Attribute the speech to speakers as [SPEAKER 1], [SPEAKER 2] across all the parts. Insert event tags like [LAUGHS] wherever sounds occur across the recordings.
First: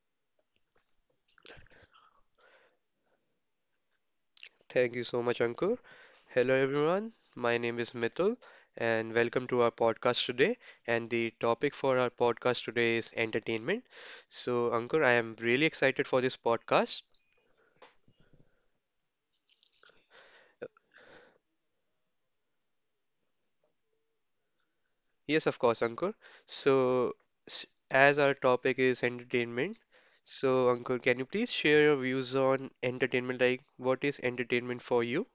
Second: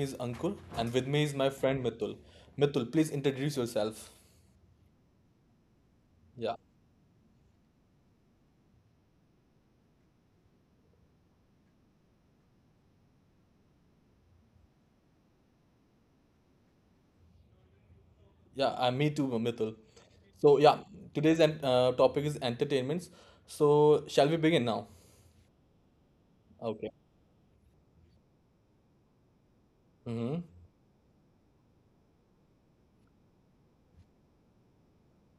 [SPEAKER 1] is Ankur and with me is my friend Mitul. Mitul, please introduce yourself.
[SPEAKER 2] Thank you so much, Ankur. Hello,
[SPEAKER 1] Yeah,
[SPEAKER 2] everyone. My name is Mithul, and welcome to our podcast today. And the topic for our podcast today is entertainment. So, Ankur, I am really excited for this podcast.
[SPEAKER 1] yeah, me too, Mitul. So yeah, today's topic is entertainments. So shall we begin now?
[SPEAKER 2] Yes, of course, Ankur.
[SPEAKER 1] Okay.
[SPEAKER 2] So, s- as our topic is entertainment,
[SPEAKER 1] Mm-hmm.
[SPEAKER 2] so Ankur, can you please share your views on entertainment? Like, what is entertainment for you?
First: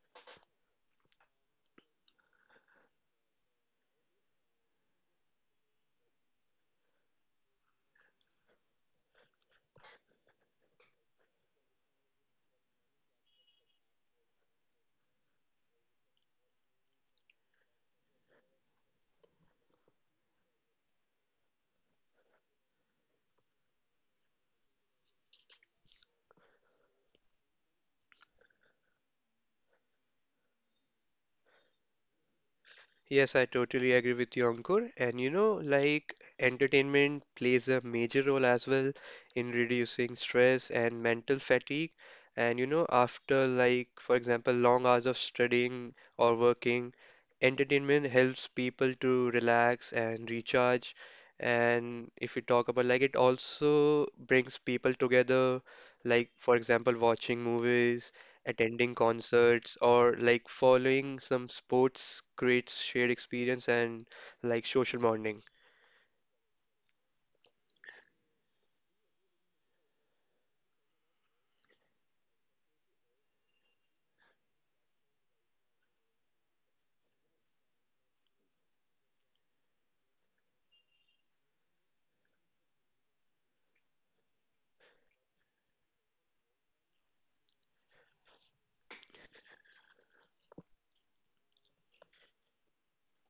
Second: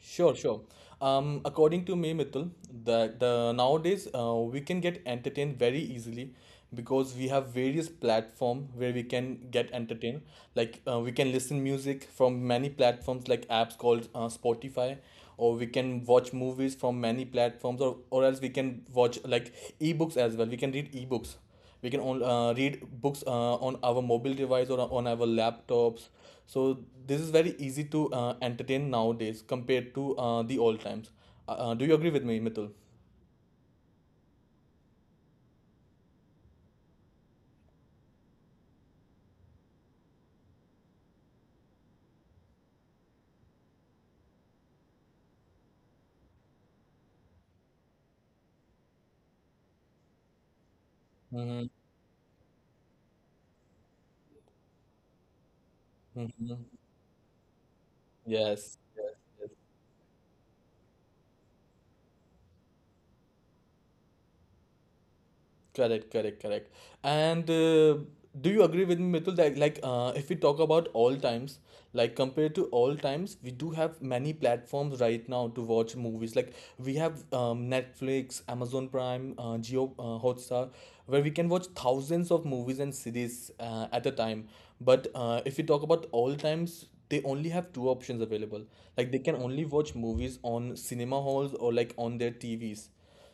[SPEAKER 1] Sure, sure. According to me, Mitul, the nowadays we can get entertained very easily because we have various platform where we can get entertained. Like we can listen music from many platforms, like apps called Spotify, or we can watch movies from many platforms, or else we can watch like ebooks as well. We can read ebooks, we can only read books on our mobile device or on our laptops. So this is very easy to entertain nowadays compared to the old times. Do you agree with me, Mitul?
[SPEAKER 2] Yes, I totally agree with you, Ankur. And you know, like entertainment plays a major role as well in reducing stress and mental fatigue. And you know, after like, for example, long hours of studying or working, entertainment helps people to relax and recharge.
[SPEAKER 1] Mm-hmm.
[SPEAKER 2] And if we talk about like, it also brings people together, like, for
[SPEAKER 1] Mm-hmm.
[SPEAKER 2] example, watching movies,
[SPEAKER 1] Yes,
[SPEAKER 2] attending
[SPEAKER 1] yes.
[SPEAKER 2] concerts or like following some sports creates shared experience and like social bonding.
[SPEAKER 1] Correct, correct, correct. And do you agree with me, Mitul, that like if we talk about all times, like compared to all times, we do have many platforms right now to watch movies. Like we have Netflix, Amazon Prime, Geo Hotstar, where we can watch thousands of movies and series at a time. But if we talk about all times, they only have two options available. Like they can only watch movies on cinema halls or like on their TVs.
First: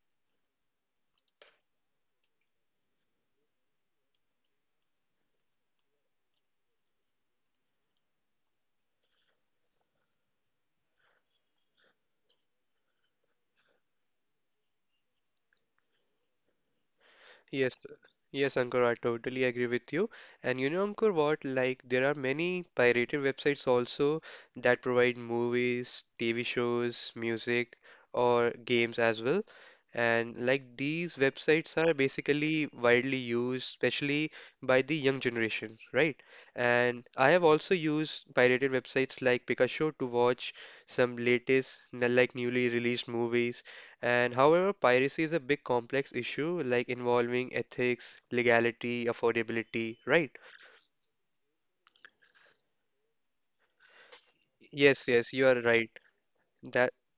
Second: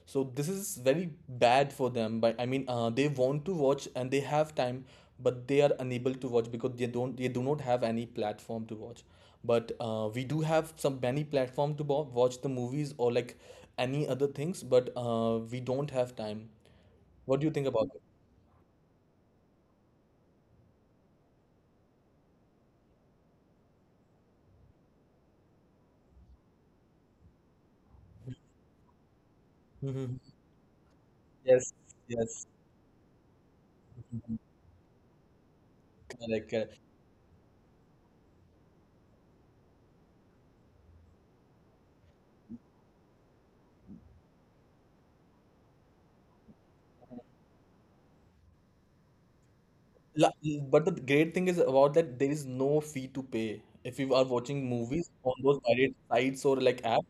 [SPEAKER 1] So this is very bad for them, but I mean they want to watch and they have time but they are unable to watch because they do not have any platform to watch. But we do have some many platform to watch the movies or like any other things, but we don't have time. What do you think about
[SPEAKER 2] Yes,
[SPEAKER 1] it?
[SPEAKER 2] yes, Ankur, I totally agree with you. And you know, Ankur, what? Like, there are many pirated websites also that provide movies, TV shows, music, or games as well.
[SPEAKER 1] Mhm.
[SPEAKER 2] And like these websites
[SPEAKER 1] Yes,
[SPEAKER 2] are
[SPEAKER 1] yes.
[SPEAKER 2] basically widely used, especially
[SPEAKER 1] Mhm.
[SPEAKER 2] by the young generation, right?
[SPEAKER 1] Correct, correct.
[SPEAKER 2] And I have also used pirated websites like Picasho to watch some like newly released movies, and however, piracy is a big complex issue, like involving ethics, legality, affordability, right?
[SPEAKER 1] La- But the great thing is about that there is no fee to pay. If you are watching
[SPEAKER 2] Yes,
[SPEAKER 1] movies
[SPEAKER 2] yes,
[SPEAKER 1] on
[SPEAKER 2] you are
[SPEAKER 1] those
[SPEAKER 2] right.
[SPEAKER 1] pirate sites or like
[SPEAKER 2] That,
[SPEAKER 1] app,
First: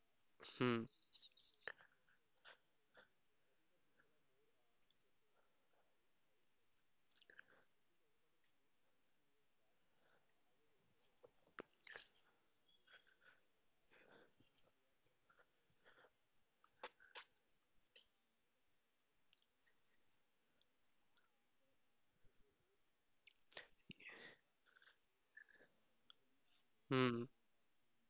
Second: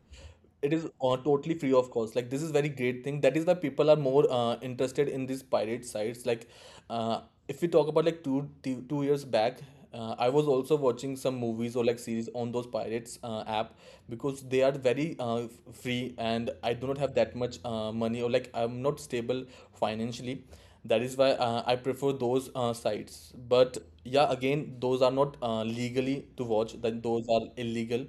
[SPEAKER 1] it
[SPEAKER 2] hmm,
[SPEAKER 1] is totally free of cost. Like this is very great thing. That is why people are more interested in these pirate sites. Like uh, if we talk about like 2 years back, I was also watching some movies or like series on those pirates app because they are very free and I do not have that much money or like I'm not stable financially. That is why I prefer those sites. But yeah, again, those are not legally to watch that,
[SPEAKER 2] hmm,
[SPEAKER 1] those are illegal.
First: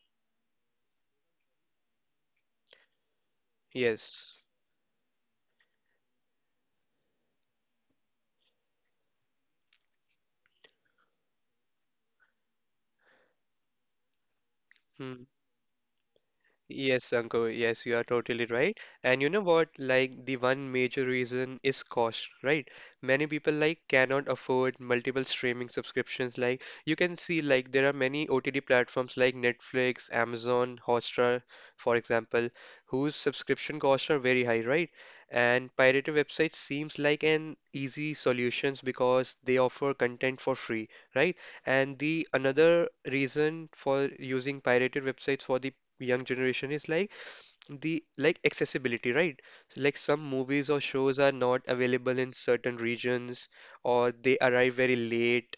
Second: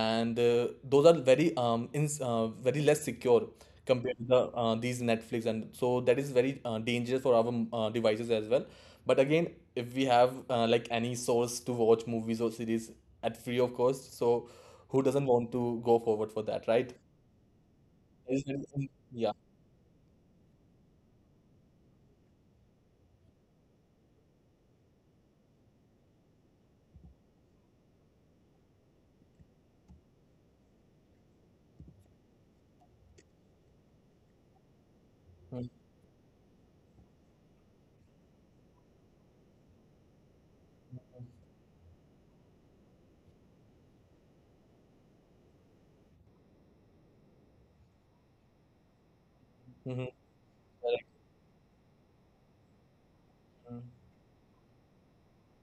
[SPEAKER 1] And those are very very less secure compared to the
[SPEAKER 2] yes,
[SPEAKER 1] these Netflix and so. That is very dangerous for our devices as well. But again, if we have like any source to watch movies or series at free of cost, so who
[SPEAKER 2] hmm.
[SPEAKER 1] doesn't want to go forward for that, right?
[SPEAKER 2] Yes, Ankur, yes, you are
[SPEAKER 1] Is
[SPEAKER 2] totally right. And you
[SPEAKER 1] Yeah.
[SPEAKER 2] know what? Like the one major reason is cost, right? Many people like cannot afford multiple streaming subscriptions. Like you can see like there are many OTT platforms like Netflix, Amazon, Hotstar, for example, whose subscription costs are very high, right?
[SPEAKER 1] Mm-hmm.
[SPEAKER 2] And pirated websites seems like an easy solutions because they offer content for free, right? And the another reason for using pirated websites for the young generation is like the like accessibility, right? So like
[SPEAKER 1] Mm-hmm.
[SPEAKER 2] some movies or
[SPEAKER 1] Correct.
[SPEAKER 2] shows are not available in certain regions or they arrive very late,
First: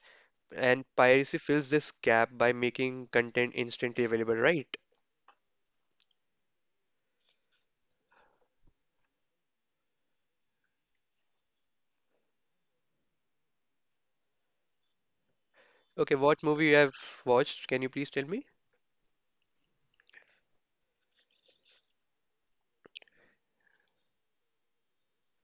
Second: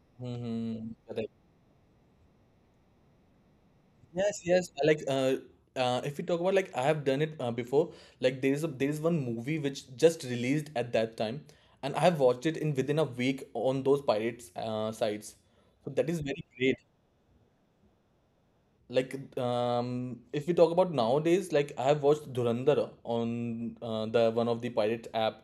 [SPEAKER 2] and
[SPEAKER 1] Mm-hmm.
[SPEAKER 2] piracy fills this gap by making content instantly available,
[SPEAKER 1] Yes, yes.
[SPEAKER 2] right?
[SPEAKER 1] Like, if we talk about like I have done it before. Like there is one movie which just released at that time, and I have watched it in within a week on those pirates sites. So that
[SPEAKER 2] Okay,
[SPEAKER 1] is
[SPEAKER 2] what
[SPEAKER 1] very
[SPEAKER 2] movie you
[SPEAKER 1] great.
[SPEAKER 2] have watched? Can you please tell me?
[SPEAKER 1] Like if we talk about nowadays, like I have watched Dhurandhar on the one of the pirate app,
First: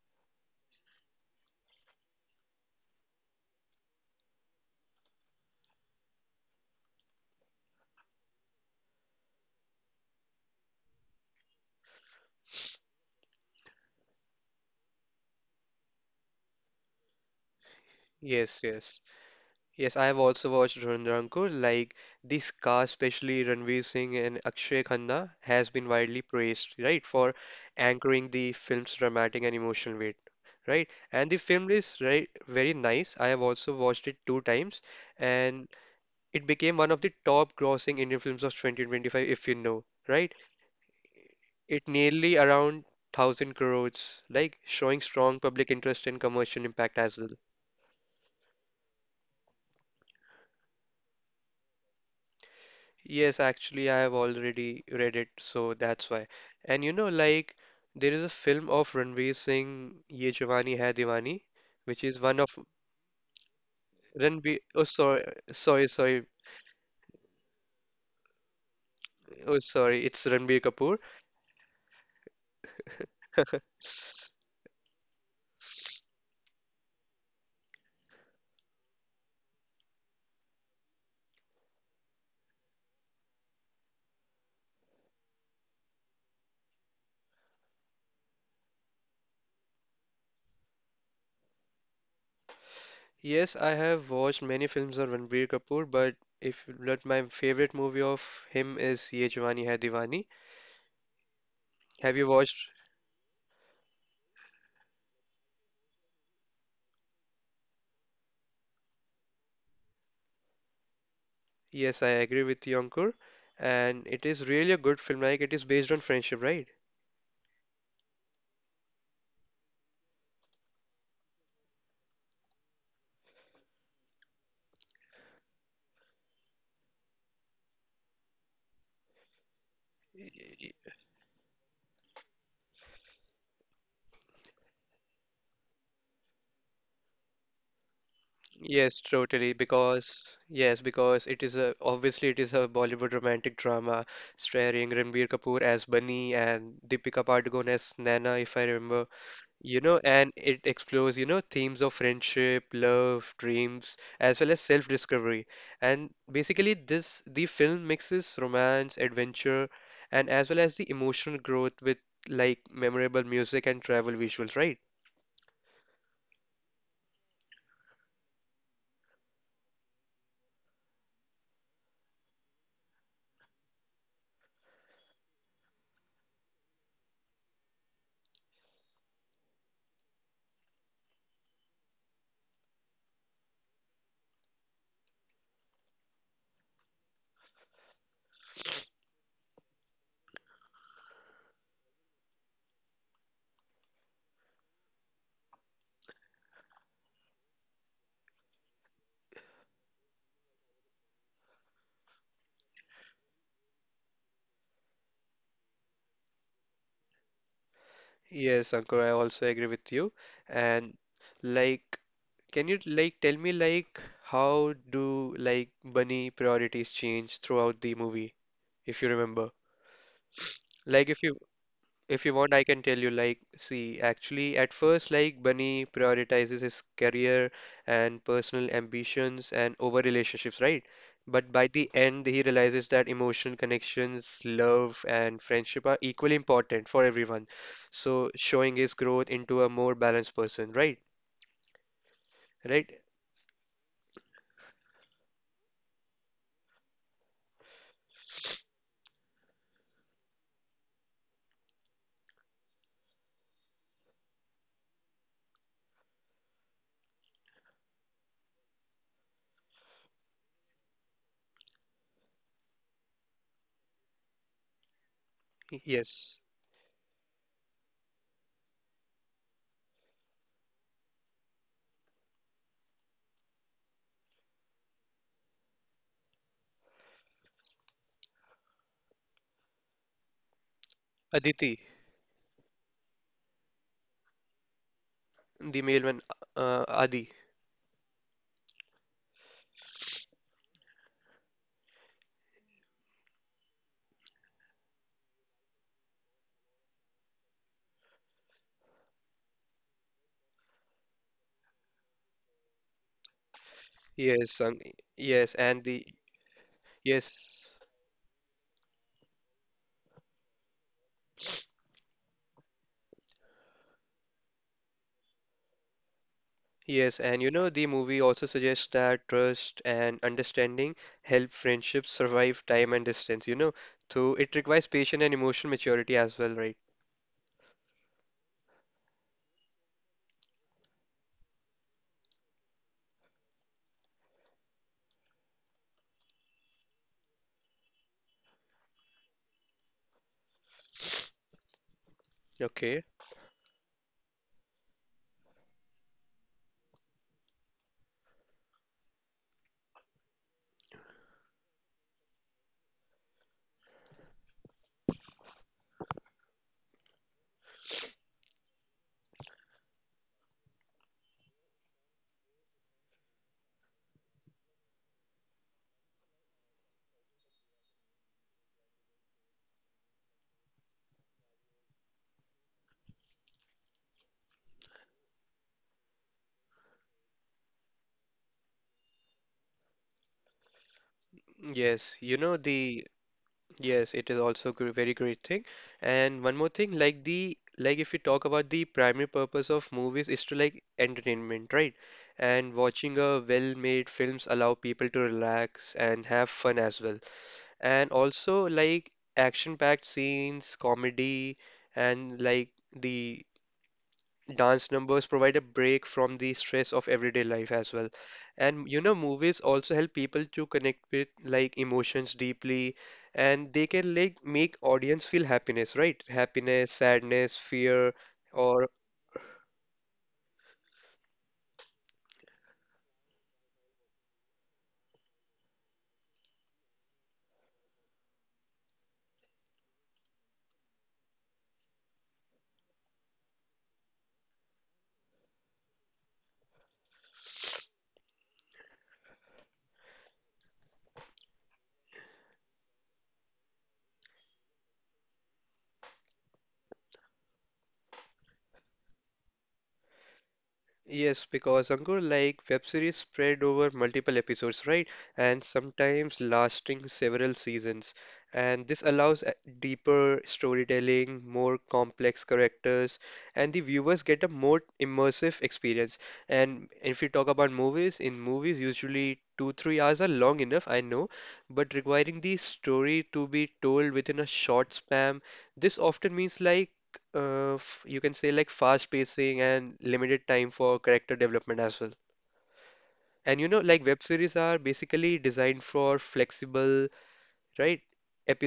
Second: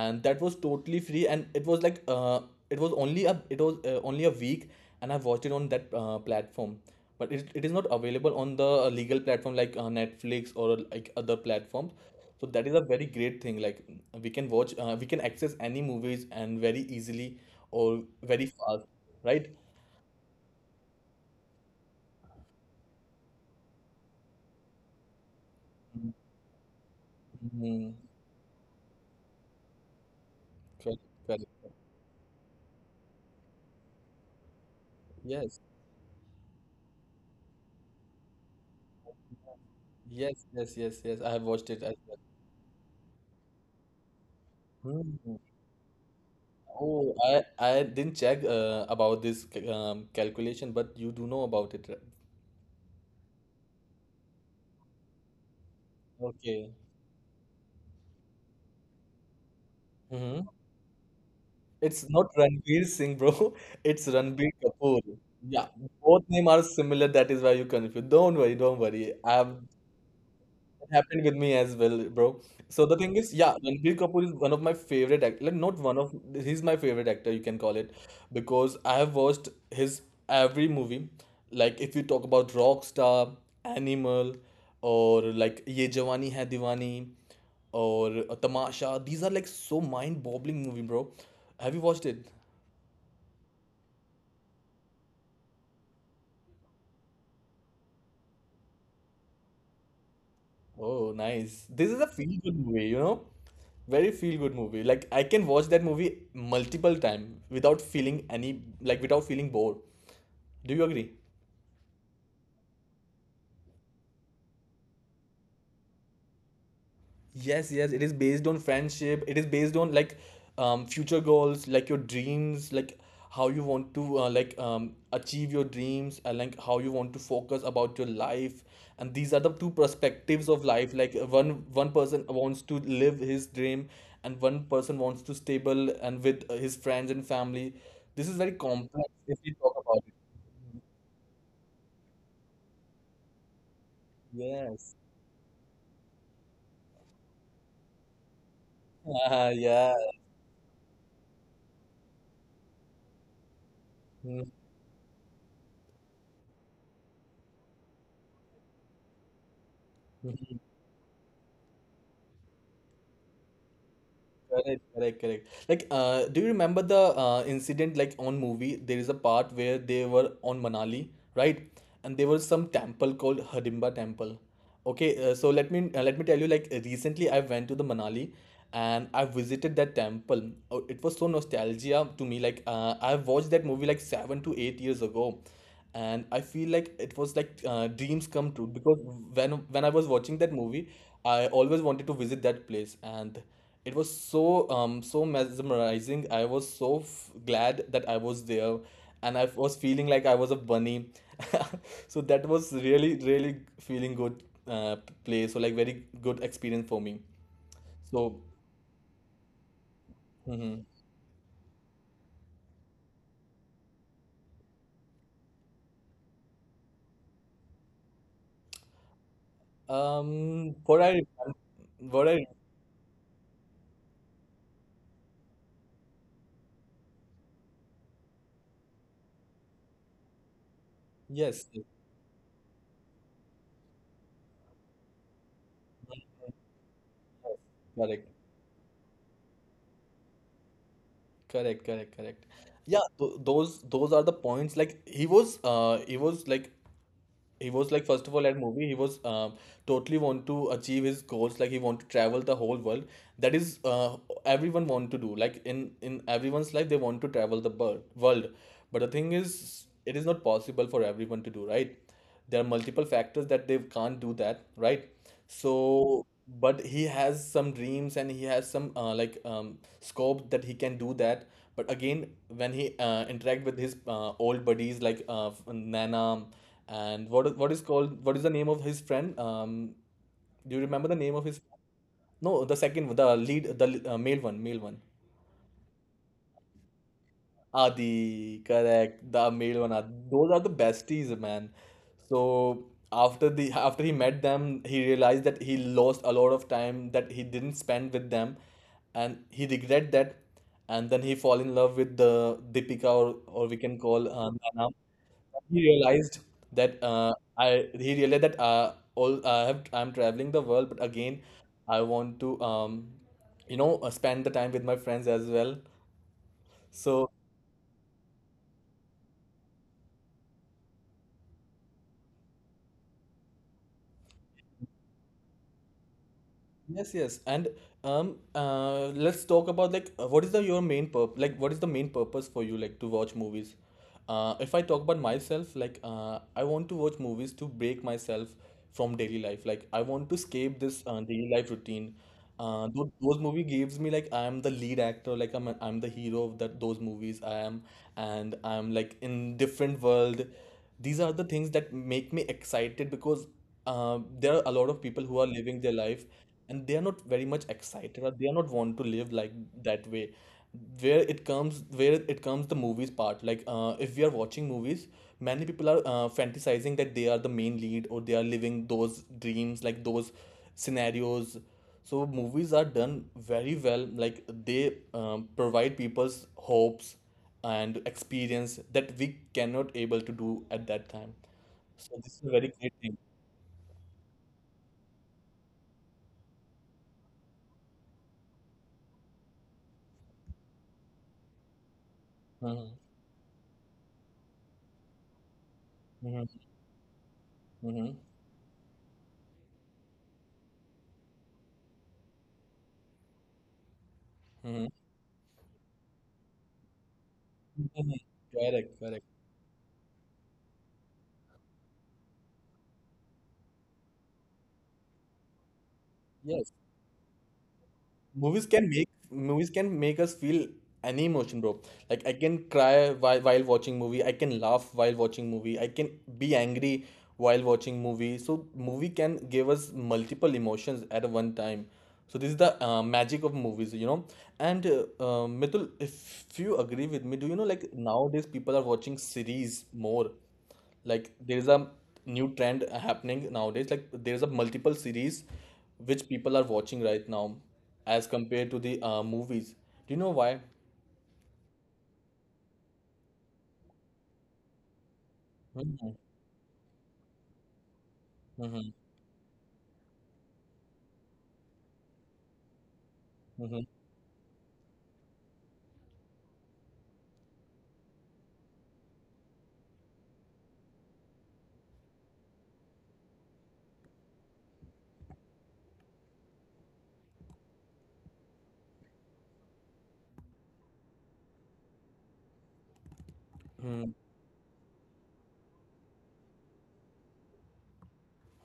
[SPEAKER 1] and that was totally free and it was it was only a week, and I watched it on that platform. But it is not available on the legal platform like Netflix or like other platforms. So that is a very great thing. Like we can watch we can access any movies and very easily or very
[SPEAKER 2] Yes,
[SPEAKER 1] fast,
[SPEAKER 2] yes.
[SPEAKER 1] right?
[SPEAKER 2] Yes, I have also watched Ranrankur. Like this cast, especially Ranveer Singh and Akshay Khanna, has been widely praised, right, for
[SPEAKER 1] Mhm.
[SPEAKER 2] anchoring the film's dramatic and emotional weight, right?
[SPEAKER 1] Correct,
[SPEAKER 2] And the
[SPEAKER 1] correct.
[SPEAKER 2] film is right very nice. I have also watched it two times,
[SPEAKER 1] Yes.
[SPEAKER 2] and it became one of the top-grossing Indian films of 2025, if you know, right?
[SPEAKER 1] Yes, yes, yes, yes. I have watched
[SPEAKER 2] It
[SPEAKER 1] it as well.
[SPEAKER 2] nearly around 1,000 crores, like showing strong
[SPEAKER 1] Hmm.
[SPEAKER 2] public interest and commercial impact as
[SPEAKER 1] Oh,
[SPEAKER 2] well.
[SPEAKER 1] I didn't check about this calculation, but you do know about it, right?
[SPEAKER 2] Yes, actually, I have already read it, so that's why.
[SPEAKER 1] Okay.
[SPEAKER 2] And you know, like, there is a film of Ranveer Singh, Ye
[SPEAKER 1] Hmm.
[SPEAKER 2] Jawani Hai Diwani, which
[SPEAKER 1] It's
[SPEAKER 2] is
[SPEAKER 1] not
[SPEAKER 2] one of
[SPEAKER 1] Ranveer Singh, bro. [LAUGHS] It's Ranbir
[SPEAKER 2] Ranveer. Oh,
[SPEAKER 1] Kapoor. Yeah, both
[SPEAKER 2] sorry.
[SPEAKER 1] name are similar. That is why you confused. Don't worry, don't worry. I
[SPEAKER 2] Oh,
[SPEAKER 1] have
[SPEAKER 2] sorry, it's Ranbir Kapoor.
[SPEAKER 1] happened with me as well, bro. So the thing is, yeah, Ranbir Kapoor is one of my favorite actor. Like, not one of, he's my favorite actor, you can call it, because I have watched his every movie. Like, if you talk about Rockstar, Animal, or like Ye Jawani Hai Diwani, or Tamasha, these are like so mind-boggling movie, bro. Have you watched it?
[SPEAKER 2] Yes, I have watched many films of Ranbir Kapoor, but if but my favorite movie of him is Ye Jawani Hai Diwani.
[SPEAKER 1] Oh, nice. This is a
[SPEAKER 2] Have you
[SPEAKER 1] feel-good
[SPEAKER 2] watched?
[SPEAKER 1] movie, you know? Very feel-good movie. Like I can watch that movie multiple time without feeling any like without feeling bored. Do you agree?
[SPEAKER 2] Yes, I agree with you, Ankur. And it is really a good film. Like, it is based on friendship, right?
[SPEAKER 1] Yes, yes, it is based on friendship. It is based on like future goals, like your dreams, like how you want to achieve your dreams, and like how you want to focus about your life. And these are the two perspectives of life. Like one person wants to live his dream, and one person wants to stable and with his friends and family. This is very
[SPEAKER 2] Yes,
[SPEAKER 1] complex if
[SPEAKER 2] totally.
[SPEAKER 1] we talk about it.
[SPEAKER 2] Because because it is a obviously it is a Bollywood romantic drama starring
[SPEAKER 1] Yes.
[SPEAKER 2] Ranbir Kapoor as Bunny and Deepika Padukone as Naina, if I remember.
[SPEAKER 1] [LAUGHS]
[SPEAKER 2] You
[SPEAKER 1] Yeah.
[SPEAKER 2] know, and it explores, you know, themes of friendship, love, dreams, as well
[SPEAKER 1] Mm-hmm.
[SPEAKER 2] as self-discovery. And basically this the film mixes romance, adventure, and as well as the emotional growth with like memorable music and travel visuals, right?
[SPEAKER 1] Correct, correct, correct. Like, do you remember the incident like on movie? There is a part where they were on Manali, right? And there was some temple called Hidimba Temple. Okay, so let me let me tell you. Like recently, I went to the Manali, and I visited that temple. Oh, it was so nostalgia to me. Like, I watched that movie like 7 to 8 years ago, and I feel like it was like dreams come true because when I was watching that movie, I always wanted to visit that place, and it was so so mesmerizing. I was so f glad that I was there, and I was feeling like I was a bunny. [LAUGHS] So that was really really feeling good uh, place. So like very good experience for me. So
[SPEAKER 2] Yes, Ankur, I also agree with you.
[SPEAKER 1] mhm.
[SPEAKER 2] And like, can you like tell me like how do like Bunny priorities change throughout the movie, if you remember?
[SPEAKER 1] Um, what
[SPEAKER 2] Like, if
[SPEAKER 1] I
[SPEAKER 2] you if
[SPEAKER 1] what
[SPEAKER 2] you
[SPEAKER 1] I
[SPEAKER 2] want, I can tell you, like, see, actually, at first, like, Bunny prioritizes his career and personal ambitions and over relationships, right? But by
[SPEAKER 1] yes, yes,
[SPEAKER 2] the end, he realizes that emotional connections, love, and friendship are equally important for everyone.
[SPEAKER 1] yes, correct.
[SPEAKER 2] So, showing his growth into a more balanced person, right?
[SPEAKER 1] Correct, correct, correct.
[SPEAKER 2] Right?
[SPEAKER 1] Yeah, th those are the points. Like he was like first of all at movie he was totally want to achieve his goals. Like he want to travel the whole world. That is, everyone want to do. Like in everyone's life they want to travel the world. But the thing is, it is not possible for everyone to do, right? There are multiple factors that they can't do that, right? So,
[SPEAKER 2] Yes.
[SPEAKER 1] but he has some dreams and he has some scope that he can do that. But again, when he interact with his old buddies like Nana and what is the name of his friend? Do you remember the name of his?
[SPEAKER 2] Aditi,
[SPEAKER 1] No, the second, the lead, the male one, male one.
[SPEAKER 2] the male one, Adi.
[SPEAKER 1] Adi, correct. The male one. Adi. Those are the besties, man. So after he met them, he realized that he lost a lot of time that he didn't spend with them, and he regret that. And then he fall in love with the Deepika or we can call
[SPEAKER 2] Yes, um,
[SPEAKER 1] Nana.
[SPEAKER 2] yes, and
[SPEAKER 1] He
[SPEAKER 2] the,
[SPEAKER 1] realized that
[SPEAKER 2] yes.
[SPEAKER 1] I he realized that all I have I'm traveling the world, but again, I want to spend the time with my friends as well.
[SPEAKER 2] Yes,
[SPEAKER 1] So
[SPEAKER 2] and you know, the movie also suggests that trust and understanding help friendships survive time and distance, you know, so it requires patience and emotional maturity as well, right?
[SPEAKER 1] yes, yes. And let's talk about like what is the your main purpose, like what is the main purpose for you like to watch movies? If I talk about myself, like I want to watch movies to break myself from daily life. Like I want to escape this daily life routine.
[SPEAKER 2] Okay.
[SPEAKER 1] Those movie gives me like I am the lead actor, like I'm the hero of that those movies I am, and I'm like in different world. These are the things that make me excited because there are a lot of people who are living their life and they are not very much excited or they are not want to live like that way. Where it comes the movies part, like if we are watching movies, many people are fantasizing that they are the main lead or they are living those dreams like those scenarios. So movies are done very well, like they provide people's hopes and experience that we cannot able to do at that time. So
[SPEAKER 2] Yes,
[SPEAKER 1] this is a
[SPEAKER 2] you know
[SPEAKER 1] very great thing.
[SPEAKER 2] the yes, it is also a very great thing. And one more thing, like the like if we talk about the primary purpose of movies is to like entertainment, right? And
[SPEAKER 1] Hmm.
[SPEAKER 2] watching a well-made films allow people to relax
[SPEAKER 1] Hmm.
[SPEAKER 2] and have fun as well.
[SPEAKER 1] Hmm.
[SPEAKER 2] And also like action-packed scenes, comedy, and like the
[SPEAKER 1] Hmm.
[SPEAKER 2] dance numbers provide a break from the stress of everyday
[SPEAKER 1] [LAUGHS]
[SPEAKER 2] life
[SPEAKER 1] Mhm.
[SPEAKER 2] as well.
[SPEAKER 1] Correct,
[SPEAKER 2] And
[SPEAKER 1] correct.
[SPEAKER 2] you know, movies also help people to connect with like emotions deeply, and they can like make audience feel happiness, right?
[SPEAKER 1] Yes,
[SPEAKER 2] Happiness, sadness, fear, or
[SPEAKER 1] movies can make us feel any emotion, bro. Like I can cry while watching movie. I can laugh while watching movie. I can be angry while watching movie. So movie can give us multiple emotions at one time. So this is the magic of movies, you know. And Mitul, if you agree with me, do you know like nowadays people are watching series more? Like there is a new trend happening nowadays, like there's a multiple series which people are watching right now as compared to the movies. Do you know why?
[SPEAKER 2] yes, because Ankur, like web series spread over multiple episodes, right? And
[SPEAKER 1] Mhm,
[SPEAKER 2] sometimes lasting several seasons. And
[SPEAKER 1] mhm,
[SPEAKER 2] this allows deeper storytelling, more complex characters, and the
[SPEAKER 1] mhm,
[SPEAKER 2] viewers get a more immersive experience. And if you talk about movies, in movies, usually two, 3 hours are long enough, I know, but requiring the story to be told within a short span, this often means like you can say like fast pacing and limited time for character development as well. And you know, like
[SPEAKER 1] mhm,
[SPEAKER 2] web series are basically designed for flexible, right,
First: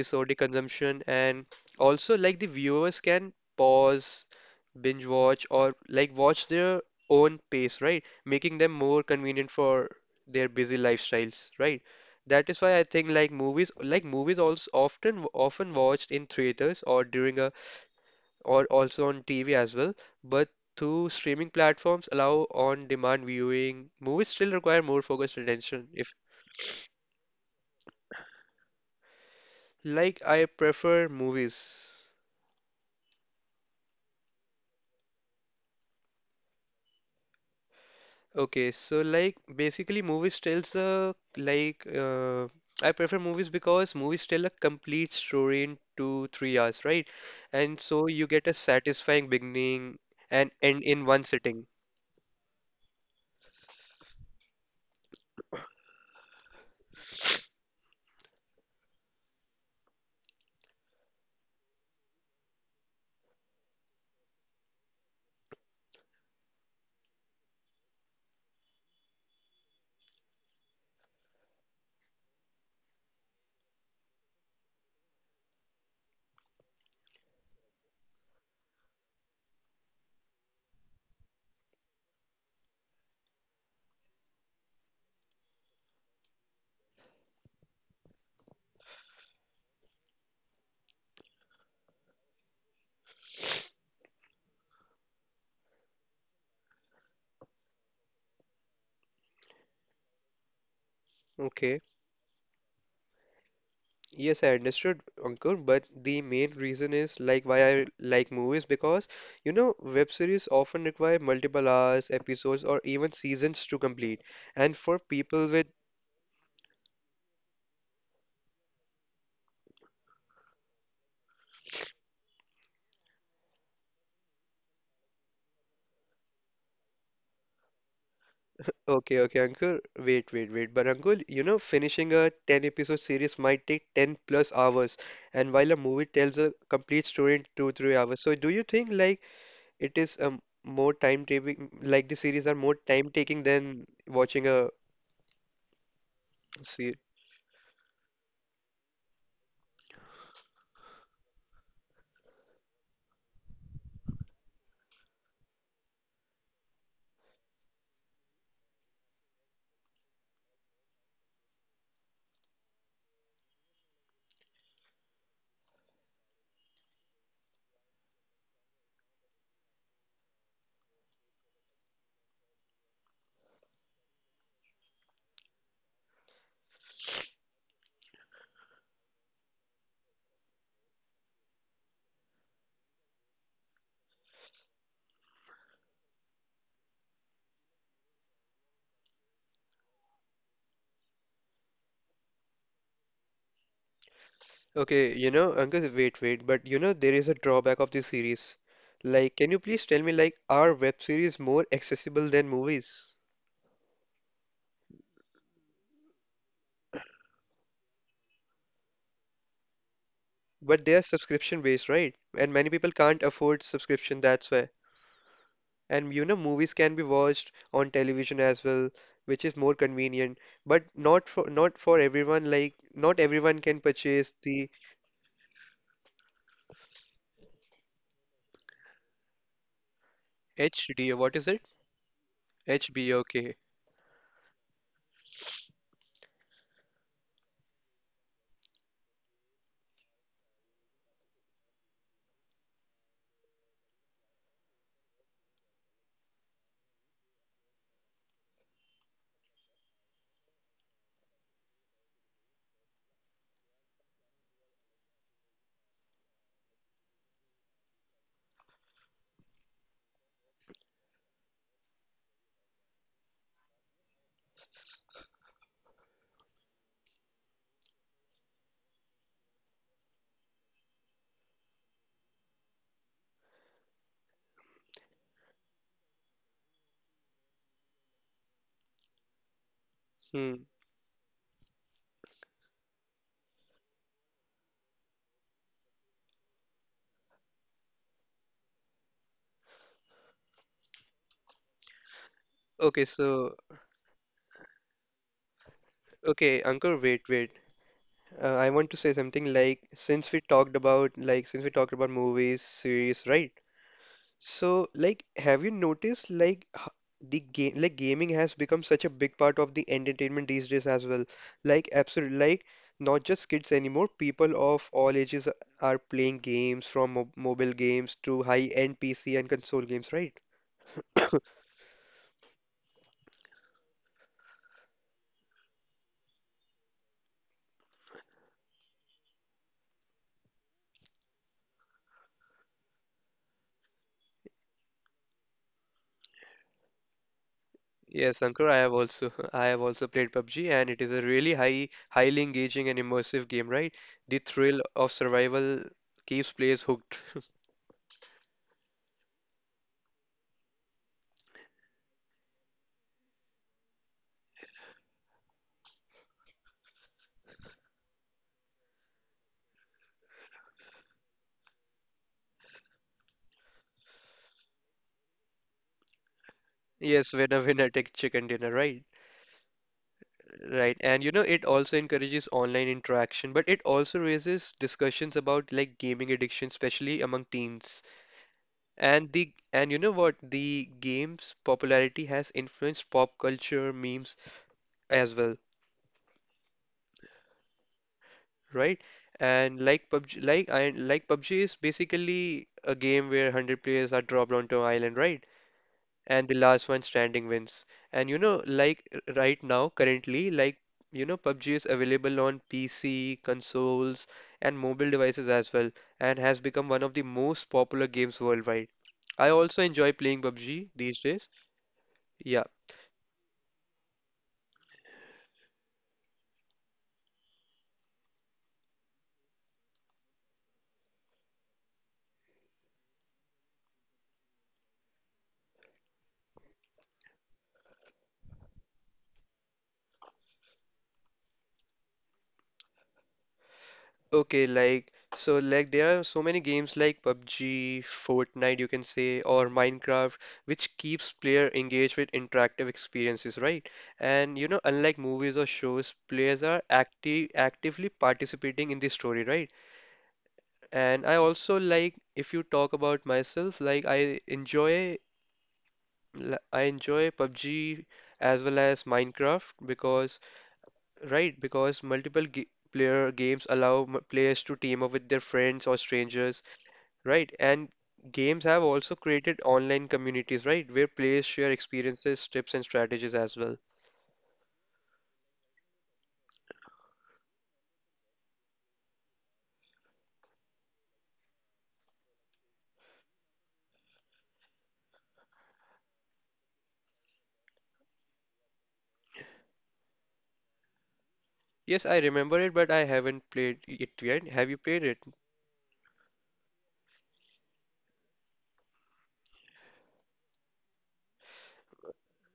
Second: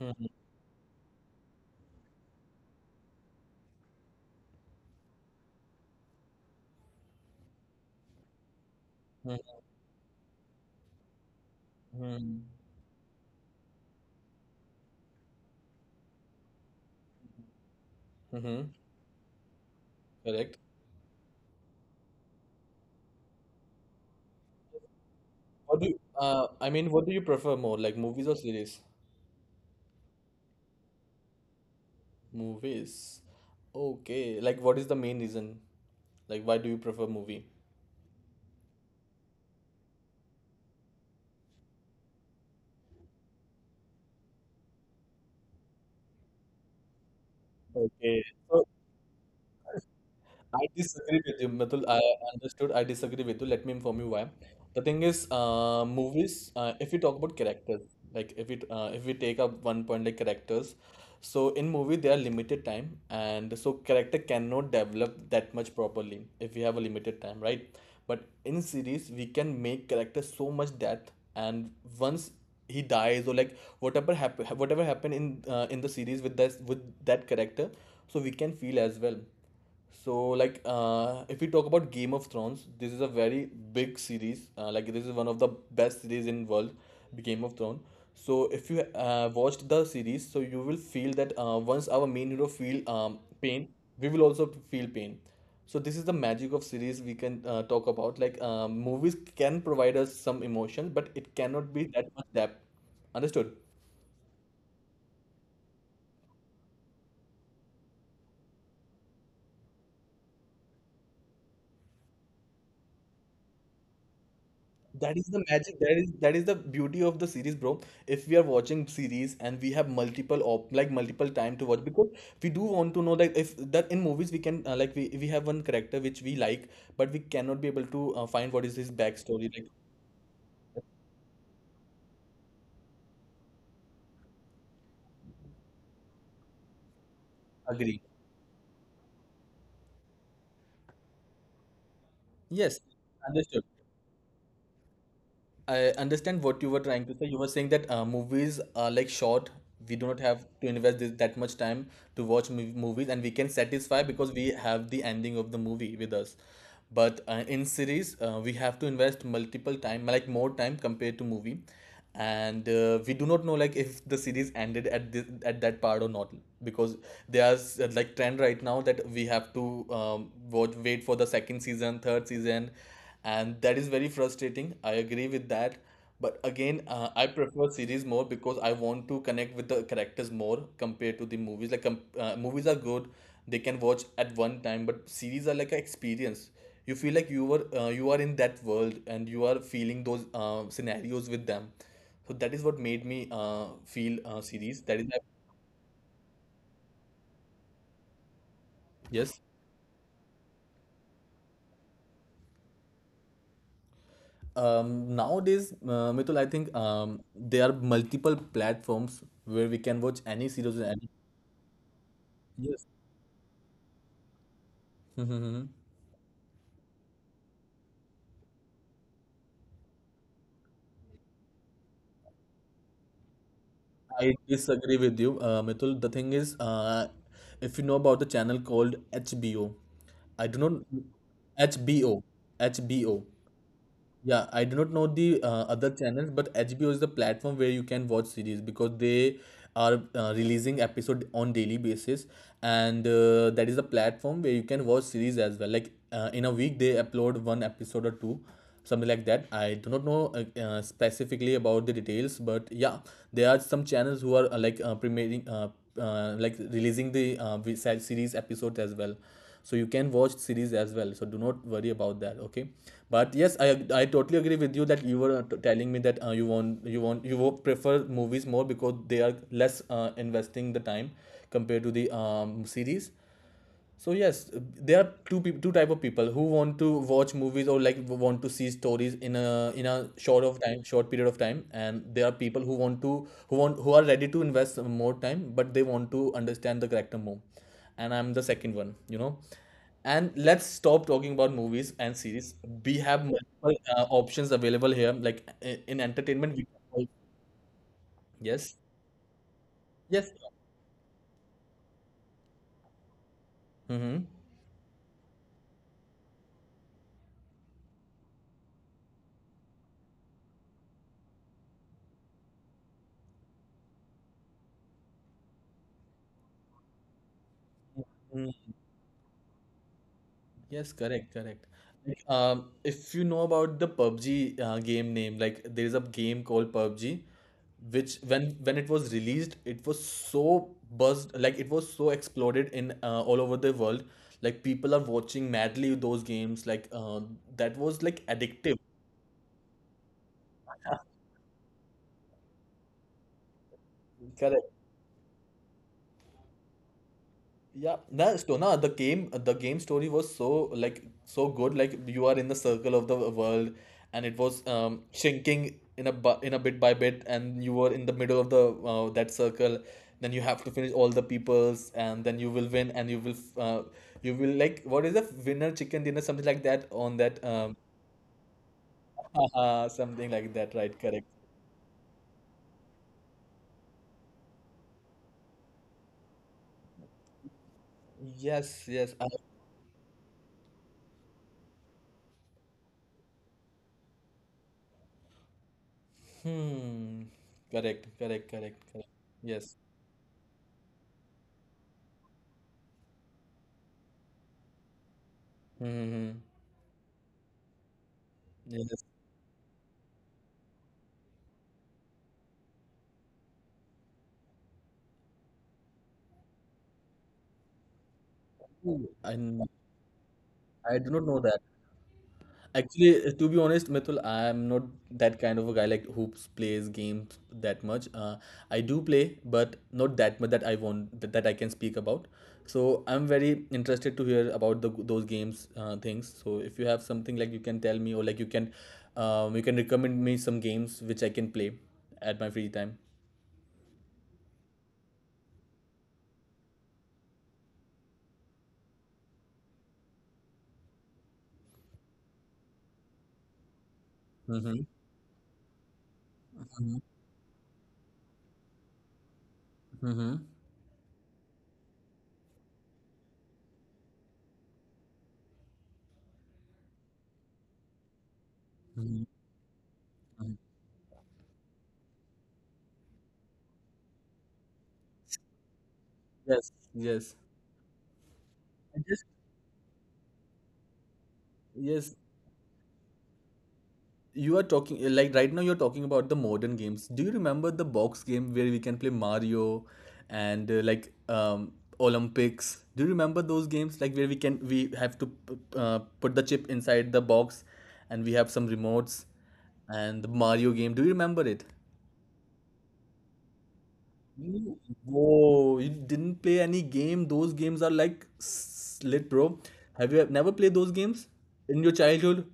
[SPEAKER 1] mhm,
[SPEAKER 2] consumption, and also like the viewers can pause, binge watch, or like watch their own pace, right, making them more
[SPEAKER 1] mhm,
[SPEAKER 2] convenient for their busy lifestyles, right?
[SPEAKER 1] mhm,
[SPEAKER 2] That is why I think like movies also often watched in theaters or during a or
[SPEAKER 1] mhm.
[SPEAKER 2] also on TV as well.
[SPEAKER 1] Correct.
[SPEAKER 2] But through streaming platforms allow on-demand viewing, movies still require more focused
[SPEAKER 1] What do you,
[SPEAKER 2] attention. If
[SPEAKER 1] I mean, what do you prefer more, like movies or series?
[SPEAKER 2] like I prefer movies.
[SPEAKER 1] Movies. Okay, like what is the main reason, like why do you prefer movie?
[SPEAKER 2] Okay, so like basically movies tells a like I prefer movies because movies tell a complete story in two, 3 hours, right? And so
[SPEAKER 1] Okay,
[SPEAKER 2] you get a
[SPEAKER 1] so
[SPEAKER 2] satisfying beginning and
[SPEAKER 1] I
[SPEAKER 2] end in
[SPEAKER 1] disagree
[SPEAKER 2] one
[SPEAKER 1] with you,
[SPEAKER 2] sitting.
[SPEAKER 1] Mitul. I understood. I disagree with you. Let me inform you why. The thing is, movies. If we talk about characters, like if it, if we take up one point like characters, so in movie there are limited time, and so character cannot develop that much properly if we have a limited time, right? But in series, we can make character so much depth, and once he dies or like whatever happened in the series with that character, so we can feel as well. So, like, if we talk about Game of Thrones, this is a very big series. Like, this is one of the best series in world, the Game of Thrones. So, if you watched the series, so you will feel that once our main hero feel pain, we will also feel pain. So, this is the magic of series we can talk about. Like, movies can provide us some emotion, but it cannot
[SPEAKER 2] Okay.
[SPEAKER 1] be that much depth. Understood?
[SPEAKER 2] Yes, I understood, Ankur, but the main reason is like why I like movies because you know web series often require multiple hours, episodes, or even seasons to complete. And for
[SPEAKER 1] That is the
[SPEAKER 2] people with
[SPEAKER 1] magic. That is the beauty of the series, bro. If we are watching series and we have multiple op like multiple time to watch, because we do want to know that if that in movies we can, like we have one character which we like, but we cannot be able to find what is his
[SPEAKER 2] okay, okay,
[SPEAKER 1] backstory.
[SPEAKER 2] Ankur,
[SPEAKER 1] Like
[SPEAKER 2] wait, but Ankur, you know finishing a 10 episode series might take 10 plus hours, and while a movie tells a complete story in two, three
[SPEAKER 1] agree.
[SPEAKER 2] hours. So do you think like it is more time taking, like the series are more
[SPEAKER 1] Yes,
[SPEAKER 2] time taking
[SPEAKER 1] understood.
[SPEAKER 2] than watching a
[SPEAKER 1] I understand what you were
[SPEAKER 2] series?
[SPEAKER 1] trying to say. You were saying that movies are like short. We do not have to invest this, that much time to watch movies, and we can satisfy because we have the ending of the movie with us. But in series, we have to invest multiple time, like more time compared to movie. And we do not know like if the series ended at this at that part or not, because there is, like, trend right now that we have to watch, wait for the second season, third season, and that is very frustrating. I agree with that. But again, I prefer series more because I want to connect with the characters more compared to the movies. Like movies are good, they can watch at one time, but series are like an experience. You feel like you are in that world and you are feeling those scenarios with them. So that is what made me feel series, that is.
[SPEAKER 2] Okay, you know, Uncle, but you know, there is a drawback of this series. Like,
[SPEAKER 1] Yes.
[SPEAKER 2] can you please tell me, like, are web series more accessible than movies?
[SPEAKER 1] um, Nowadays, Mitul, I think there are multiple platforms where we can watch any series
[SPEAKER 2] But they
[SPEAKER 1] and
[SPEAKER 2] are
[SPEAKER 1] any.
[SPEAKER 2] subscription based, right? And many people
[SPEAKER 1] Yes.
[SPEAKER 2] can't afford subscription, that's why.
[SPEAKER 1] Mhm.
[SPEAKER 2] And you know, movies can be watched on television as well, which is more convenient, but not for everyone. Like, not everyone can purchase
[SPEAKER 1] I
[SPEAKER 2] the
[SPEAKER 1] disagree with you, Mithul. The thing is, if you know about the channel called HBO, I do not.
[SPEAKER 2] HD. What is it?
[SPEAKER 1] HBO.
[SPEAKER 2] HBO.
[SPEAKER 1] HBO.
[SPEAKER 2] Okay.
[SPEAKER 1] Yeah, I do not know the other channels, but HBO is the platform where you can watch series, because they are releasing episode on daily basis, and that is the platform where you can watch series as well. Like, in a week, they upload one episode or two, something like that. I do not know, specifically about the details, but yeah, there are some channels who are, like, premiering, like releasing the series episodes as well, so you can watch series as well. So do not worry about that, okay? But yes, I totally agree with you that you were telling me that you prefer movies more because they are less investing the time compared to the series. So yes, there are two people, two type of people who want to watch movies or like want to see stories in a short of
[SPEAKER 2] Hmm.
[SPEAKER 1] time, short period of time, and there are people who want to who are ready to invest some more time, but they want to understand the character more. And I'm the second one, you know. And let's stop talking about movies and series. We
[SPEAKER 2] Okay,
[SPEAKER 1] have
[SPEAKER 2] so
[SPEAKER 1] multiple options available here, like in entertainment.
[SPEAKER 2] Okay, Uncle,
[SPEAKER 1] We
[SPEAKER 2] wait. I
[SPEAKER 1] yes,
[SPEAKER 2] want to say something like
[SPEAKER 1] yes.
[SPEAKER 2] since we talked about movies, series, right?
[SPEAKER 1] Mm-hmm.
[SPEAKER 2] So like have you noticed like h- the game like gaming has become such a big part of the entertainment these days as well. Like absolutely like not just kids anymore, people of all ages are playing games from mo mobile games to
[SPEAKER 1] Mm-hmm.
[SPEAKER 2] high-end PC and console games, right?
[SPEAKER 1] Yes, correct, correct. Like, if you know about the PUBG game name, like there is a game called PUBG, which when it was released, it was so buzzed, like it was so exploded in all over the world. Like people are watching madly those games, like that was like
[SPEAKER 2] Yes, Ankur, I
[SPEAKER 1] addictive.
[SPEAKER 2] have also [LAUGHS] I have also played PUBG and it is a really highly engaging and immersive game, right? The
[SPEAKER 1] Correct.
[SPEAKER 2] thrill of survival keeps players hooked.
[SPEAKER 1] Yeah, that's so. No, the game story was so like so good. Like you are in the circle of the world, and it was shrinking in a in a bit by bit, and you were in the middle of the that circle. Then you have to finish all the peoples, and then you will win, and you will, you will like, what is the winner chicken dinner, something like that on that
[SPEAKER 2] Yes, [LAUGHS] winner winner take chicken dinner, right?
[SPEAKER 1] [LAUGHS] something like that, right?
[SPEAKER 2] Right.
[SPEAKER 1] Correct.
[SPEAKER 2] And you know, it also encourages online interaction, but it also raises discussions about like gaming addiction, especially among teens.
[SPEAKER 1] Yes, yes, I.
[SPEAKER 2] And the and you know what? The game's popularity has influenced pop culture, memes as well,
[SPEAKER 1] Hmm. Correct, correct, correct,
[SPEAKER 2] right?
[SPEAKER 1] correct. Yes.
[SPEAKER 2] And like PUBG, like I like PUBG is basically a game where 100 players are dropped onto an island, right?
[SPEAKER 1] Mm-hmm.
[SPEAKER 2] And the last one standing wins. And you know, like
[SPEAKER 1] Yes.
[SPEAKER 2] right now, currently, like you know, PUBG is available on PC, consoles, and mobile devices as well, and has become one of the most popular games worldwide.
[SPEAKER 1] Ooh, I.
[SPEAKER 2] I also enjoy playing PUBG
[SPEAKER 1] I do
[SPEAKER 2] these
[SPEAKER 1] not know
[SPEAKER 2] days.
[SPEAKER 1] that.
[SPEAKER 2] Yeah.
[SPEAKER 1] Actually, to be honest, Mithul, I am not that kind of a guy like who plays games that much. I do play, but not that much that I want that I can speak about. So I'm very interested to hear about the those games things. So if you have something, like you can tell me or like you can recommend me some games which I can play at my free time.
[SPEAKER 2] Okay, like so like there are so many games like PUBG, Fortnite you can say or Minecraft which keeps player engaged with interactive experiences, right? And you know
[SPEAKER 1] Mm-hmm.
[SPEAKER 2] unlike movies or shows, players are
[SPEAKER 1] Mm-hmm.
[SPEAKER 2] actively participating in the story, right?
[SPEAKER 1] Mm-hmm.
[SPEAKER 2] And I also like if you talk about myself, like I enjoy PUBG as well as
[SPEAKER 1] Mm-hmm.
[SPEAKER 2] Minecraft because right because multiple ga player games allow players to team up with their friends or strangers.
[SPEAKER 1] Yes. Yes.
[SPEAKER 2] Right, and games have
[SPEAKER 1] I
[SPEAKER 2] also
[SPEAKER 1] just
[SPEAKER 2] created online communities, right, where players share
[SPEAKER 1] yes.
[SPEAKER 2] experiences, tips, and strategies as well.
[SPEAKER 1] You are talking eh, like right now you're talking about the modern games. Do you remember the box game where we can play Mario and like Olympics? Do you remember those games like where we can we have to put the chip inside the box and we have some remotes and the Mario game. Do you remember it?
[SPEAKER 2] Yes, I remember it, but I haven't played it yet. Have you
[SPEAKER 1] You.
[SPEAKER 2] played it?
[SPEAKER 1] Whoa, you didn't play any game. Those games are like slit, bro. Have you never played those games in your childhood?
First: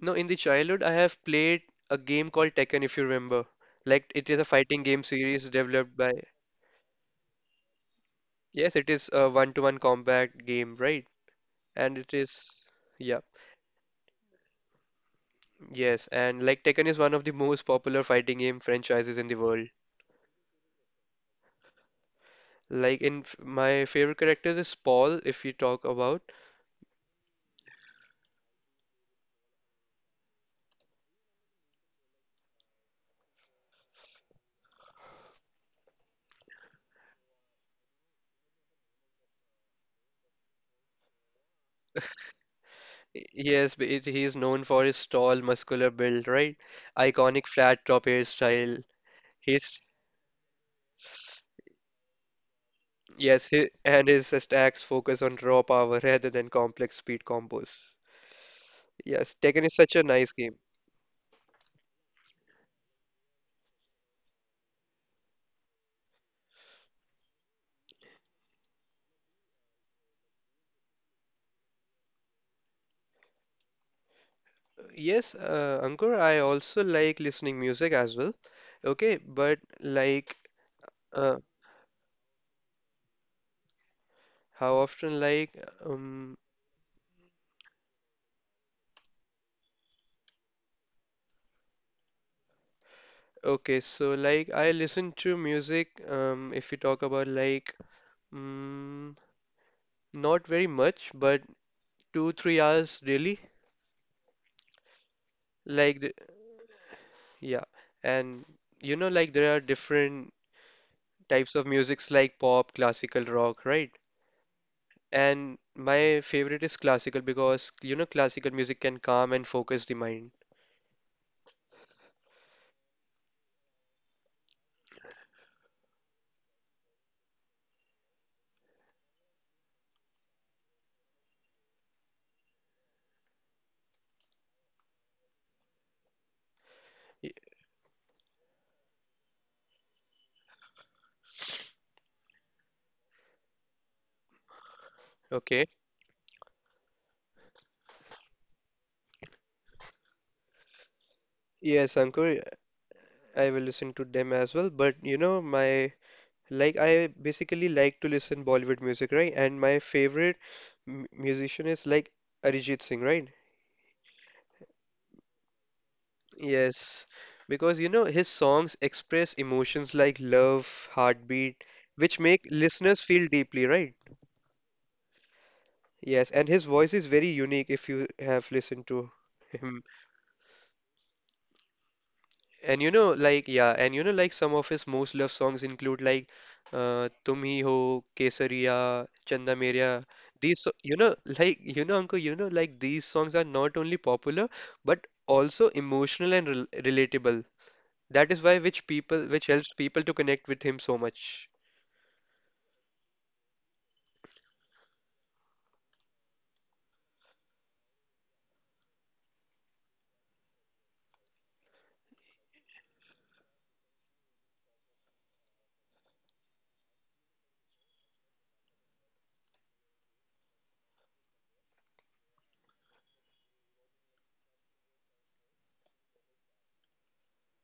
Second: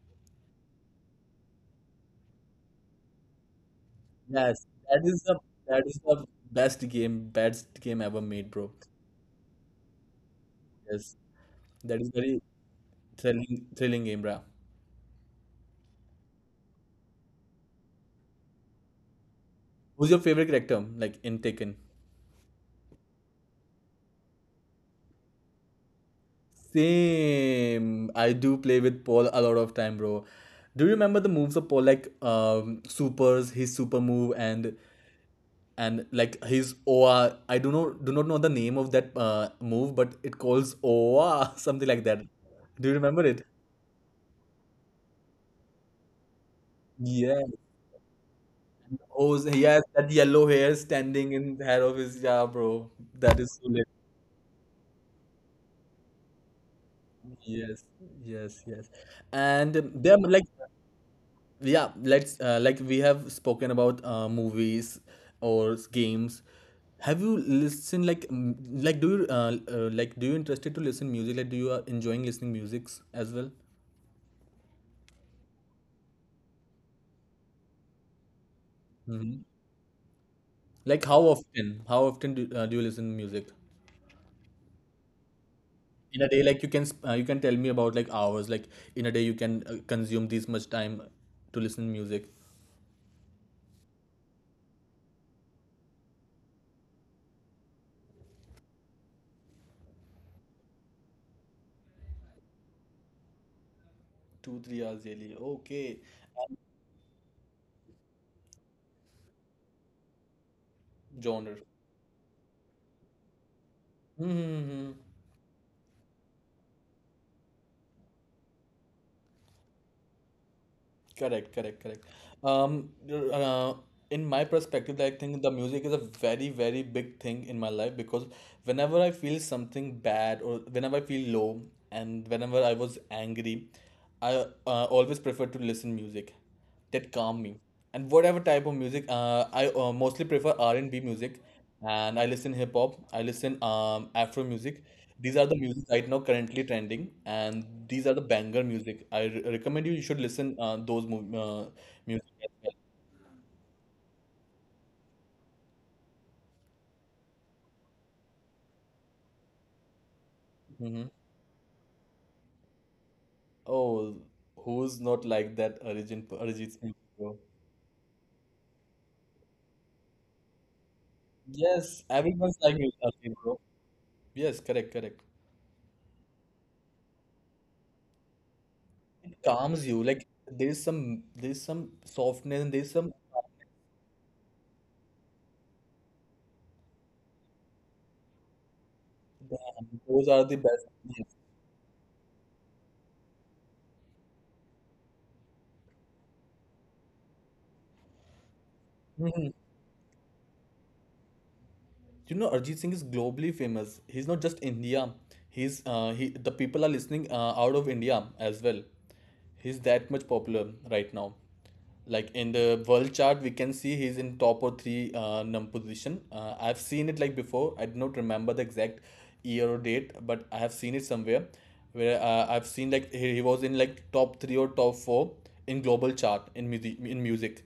[SPEAKER 2] No, in the childhood, I have played a game called Tekken, if you remember. Like, it is a
[SPEAKER 1] Yes,
[SPEAKER 2] fighting
[SPEAKER 1] that
[SPEAKER 2] game
[SPEAKER 1] is the
[SPEAKER 2] series
[SPEAKER 1] that
[SPEAKER 2] developed
[SPEAKER 1] is
[SPEAKER 2] by.
[SPEAKER 1] the best game ever made, bro.
[SPEAKER 2] Yes, it is a one-to-one combat game, right?
[SPEAKER 1] Yes,
[SPEAKER 2] And
[SPEAKER 1] that is
[SPEAKER 2] it
[SPEAKER 1] very
[SPEAKER 2] is. Yeah,
[SPEAKER 1] thrilling, thrilling game, bro.
[SPEAKER 2] yes, and like Tekken is one of the most popular fighting game franchises in the world.
[SPEAKER 1] Who's your favorite character, like in Taken?
[SPEAKER 2] Like, my favorite characters is Paul, if you talk about.
[SPEAKER 1] Same. I do play with Paul a lot of time, bro. Do you remember the moves of Paul, like supers, his super move, and like his OA? I do not know the name of that move, but it calls OA, [LAUGHS] something like that. Do you remember it?
[SPEAKER 2] Yes, he is known for his tall, muscular build, right?
[SPEAKER 1] Yeah.
[SPEAKER 2] Iconic flat top hairstyle.
[SPEAKER 1] Oh, yes,
[SPEAKER 2] His
[SPEAKER 1] that yellow hair standing in the hair of his, yeah, bro. That
[SPEAKER 2] yes,
[SPEAKER 1] is so lit.
[SPEAKER 2] and his attacks focus on raw power [LAUGHS] rather than complex speed
[SPEAKER 1] Yes,
[SPEAKER 2] combos.
[SPEAKER 1] yes, yes. And
[SPEAKER 2] Yes,
[SPEAKER 1] there, are,
[SPEAKER 2] Tekken is
[SPEAKER 1] like,
[SPEAKER 2] such a nice game.
[SPEAKER 1] yeah, let's, like we have spoken about movies or games. Have you listened like like do you interested to listen music? Like, do you are enjoying listening musics as well?
[SPEAKER 2] Yes, Ankur, I also like listening music as well. Okay,
[SPEAKER 1] Hmm.
[SPEAKER 2] but
[SPEAKER 1] Like, how
[SPEAKER 2] uh,
[SPEAKER 1] often? How often do, do you listen music?
[SPEAKER 2] how often?
[SPEAKER 1] In a
[SPEAKER 2] Um,
[SPEAKER 1] day like you can you can tell me about like hours, like in a day you can consume this much time to listen music.
[SPEAKER 2] okay, so like I listen to music. If we talk about mm, not very much, but 2-3 hours daily
[SPEAKER 1] 2 3 hours daily, okay.
[SPEAKER 2] like the, yeah, and you know like there are different types
[SPEAKER 1] Genre.
[SPEAKER 2] of musics like pop classical rock, right?
[SPEAKER 1] Hmm.
[SPEAKER 2] And my favorite is classical because you know classical music can calm and focus the mind.
[SPEAKER 1] Correct, correct, correct. You in my perspective, I think the music is a very, very big thing in my life, because whenever I feel something bad or whenever I feel low and whenever I was angry, I always prefer to listen music. That
[SPEAKER 2] Y-
[SPEAKER 1] calm me. And whatever type of music, I mostly prefer R&B music, and I listen hip hop, I listen afro music. These are the
[SPEAKER 2] okay,
[SPEAKER 1] music right now currently trending. And these are the banger music I recommend you. You should listen
[SPEAKER 2] yes Ankur,
[SPEAKER 1] music.
[SPEAKER 2] I will listen to them as well, but you know my, like I basically like to listen Bollywood music, right? And my favorite m
[SPEAKER 1] Hmm.
[SPEAKER 2] musician is like Arijit Singh, right?
[SPEAKER 1] Oh, who's not like that Arjun Arjit Singh,
[SPEAKER 2] Yes,
[SPEAKER 1] bro?
[SPEAKER 2] because you know his songs express emotions like love, heartbeat,
[SPEAKER 1] Yes,
[SPEAKER 2] which make
[SPEAKER 1] everyone's like you,
[SPEAKER 2] listeners feel
[SPEAKER 1] Arjun, bro.
[SPEAKER 2] deeply, right?
[SPEAKER 1] Yes, correct, correct.
[SPEAKER 2] Yes, and his voice is very unique if you have listened to
[SPEAKER 1] It
[SPEAKER 2] him.
[SPEAKER 1] calms you, like there's some, there's some softness and
[SPEAKER 2] And you
[SPEAKER 1] there's
[SPEAKER 2] know,
[SPEAKER 1] some
[SPEAKER 2] like some of his most loved songs include "Tum Hi Ho," "Kesariya," "Chanda
[SPEAKER 1] damn,
[SPEAKER 2] Meria."
[SPEAKER 1] those are the best.
[SPEAKER 2] You know, like you know, uncle, you know, like these songs are not only popular but also emotional and relatable. That is why which people which
[SPEAKER 1] Mhm.
[SPEAKER 2] helps people to connect with him so much.
[SPEAKER 1] You know, Arjit Singh is globally famous. He's not just India. He's he, the people are listening out of India as well. He's that much popular right now. Like in the world chart, we can see he's in top or three num position. I've seen it like before. I do not remember the exact year or date, but I have seen it somewhere where I've seen like he was in like top three or top four in global chart in music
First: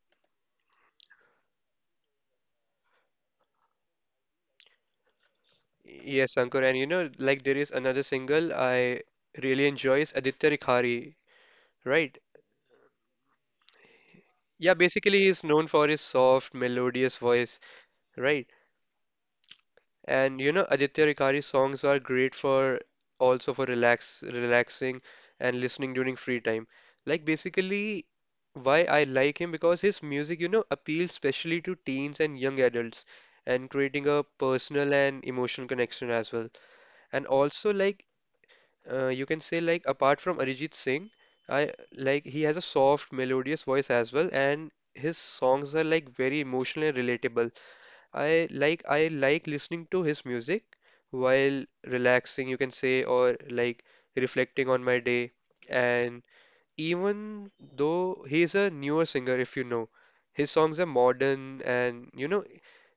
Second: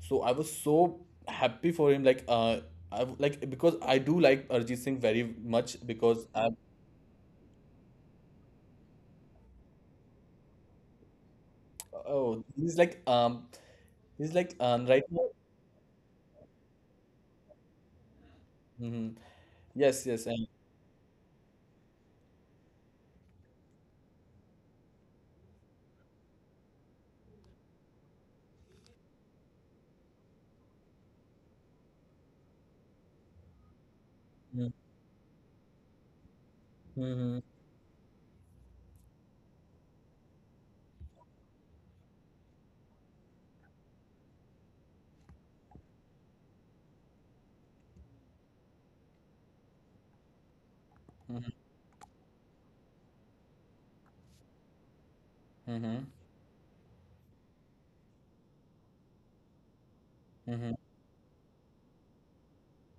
[SPEAKER 1] so I was so happy for him I, w- like because I do like arjit singh very much because
[SPEAKER 2] Yes,
[SPEAKER 1] I
[SPEAKER 2] Ankur, and you know, like there is another single I really enjoy is Aditya Rikhari, right?
[SPEAKER 1] oh he's like
[SPEAKER 2] Yeah,
[SPEAKER 1] right
[SPEAKER 2] basically
[SPEAKER 1] now
[SPEAKER 2] he's known for his soft, melodious voice, right?
[SPEAKER 1] hmm yes
[SPEAKER 2] And you know, Aditya Rikkari's songs are great for also for relaxing and listening during free time. Like basically why I like him because his music, you know, appeals especially to teens and young adults and creating a
[SPEAKER 1] mm-hmm,
[SPEAKER 2] personal and emotional connection as well. And
[SPEAKER 1] mm-hmm,
[SPEAKER 2] also you can say like apart from Arijit Singh, I like he has a soft melodious voice as well and his songs are like very emotional and relatable. I like listening to his music
[SPEAKER 1] mm-hmm,
[SPEAKER 2] while relaxing, you can say, or like reflecting on my day.
[SPEAKER 1] mm-hmm,
[SPEAKER 2] And even though he's a newer singer, if you know, his
[SPEAKER 1] mm-hmm.
[SPEAKER 2] songs are modern and you know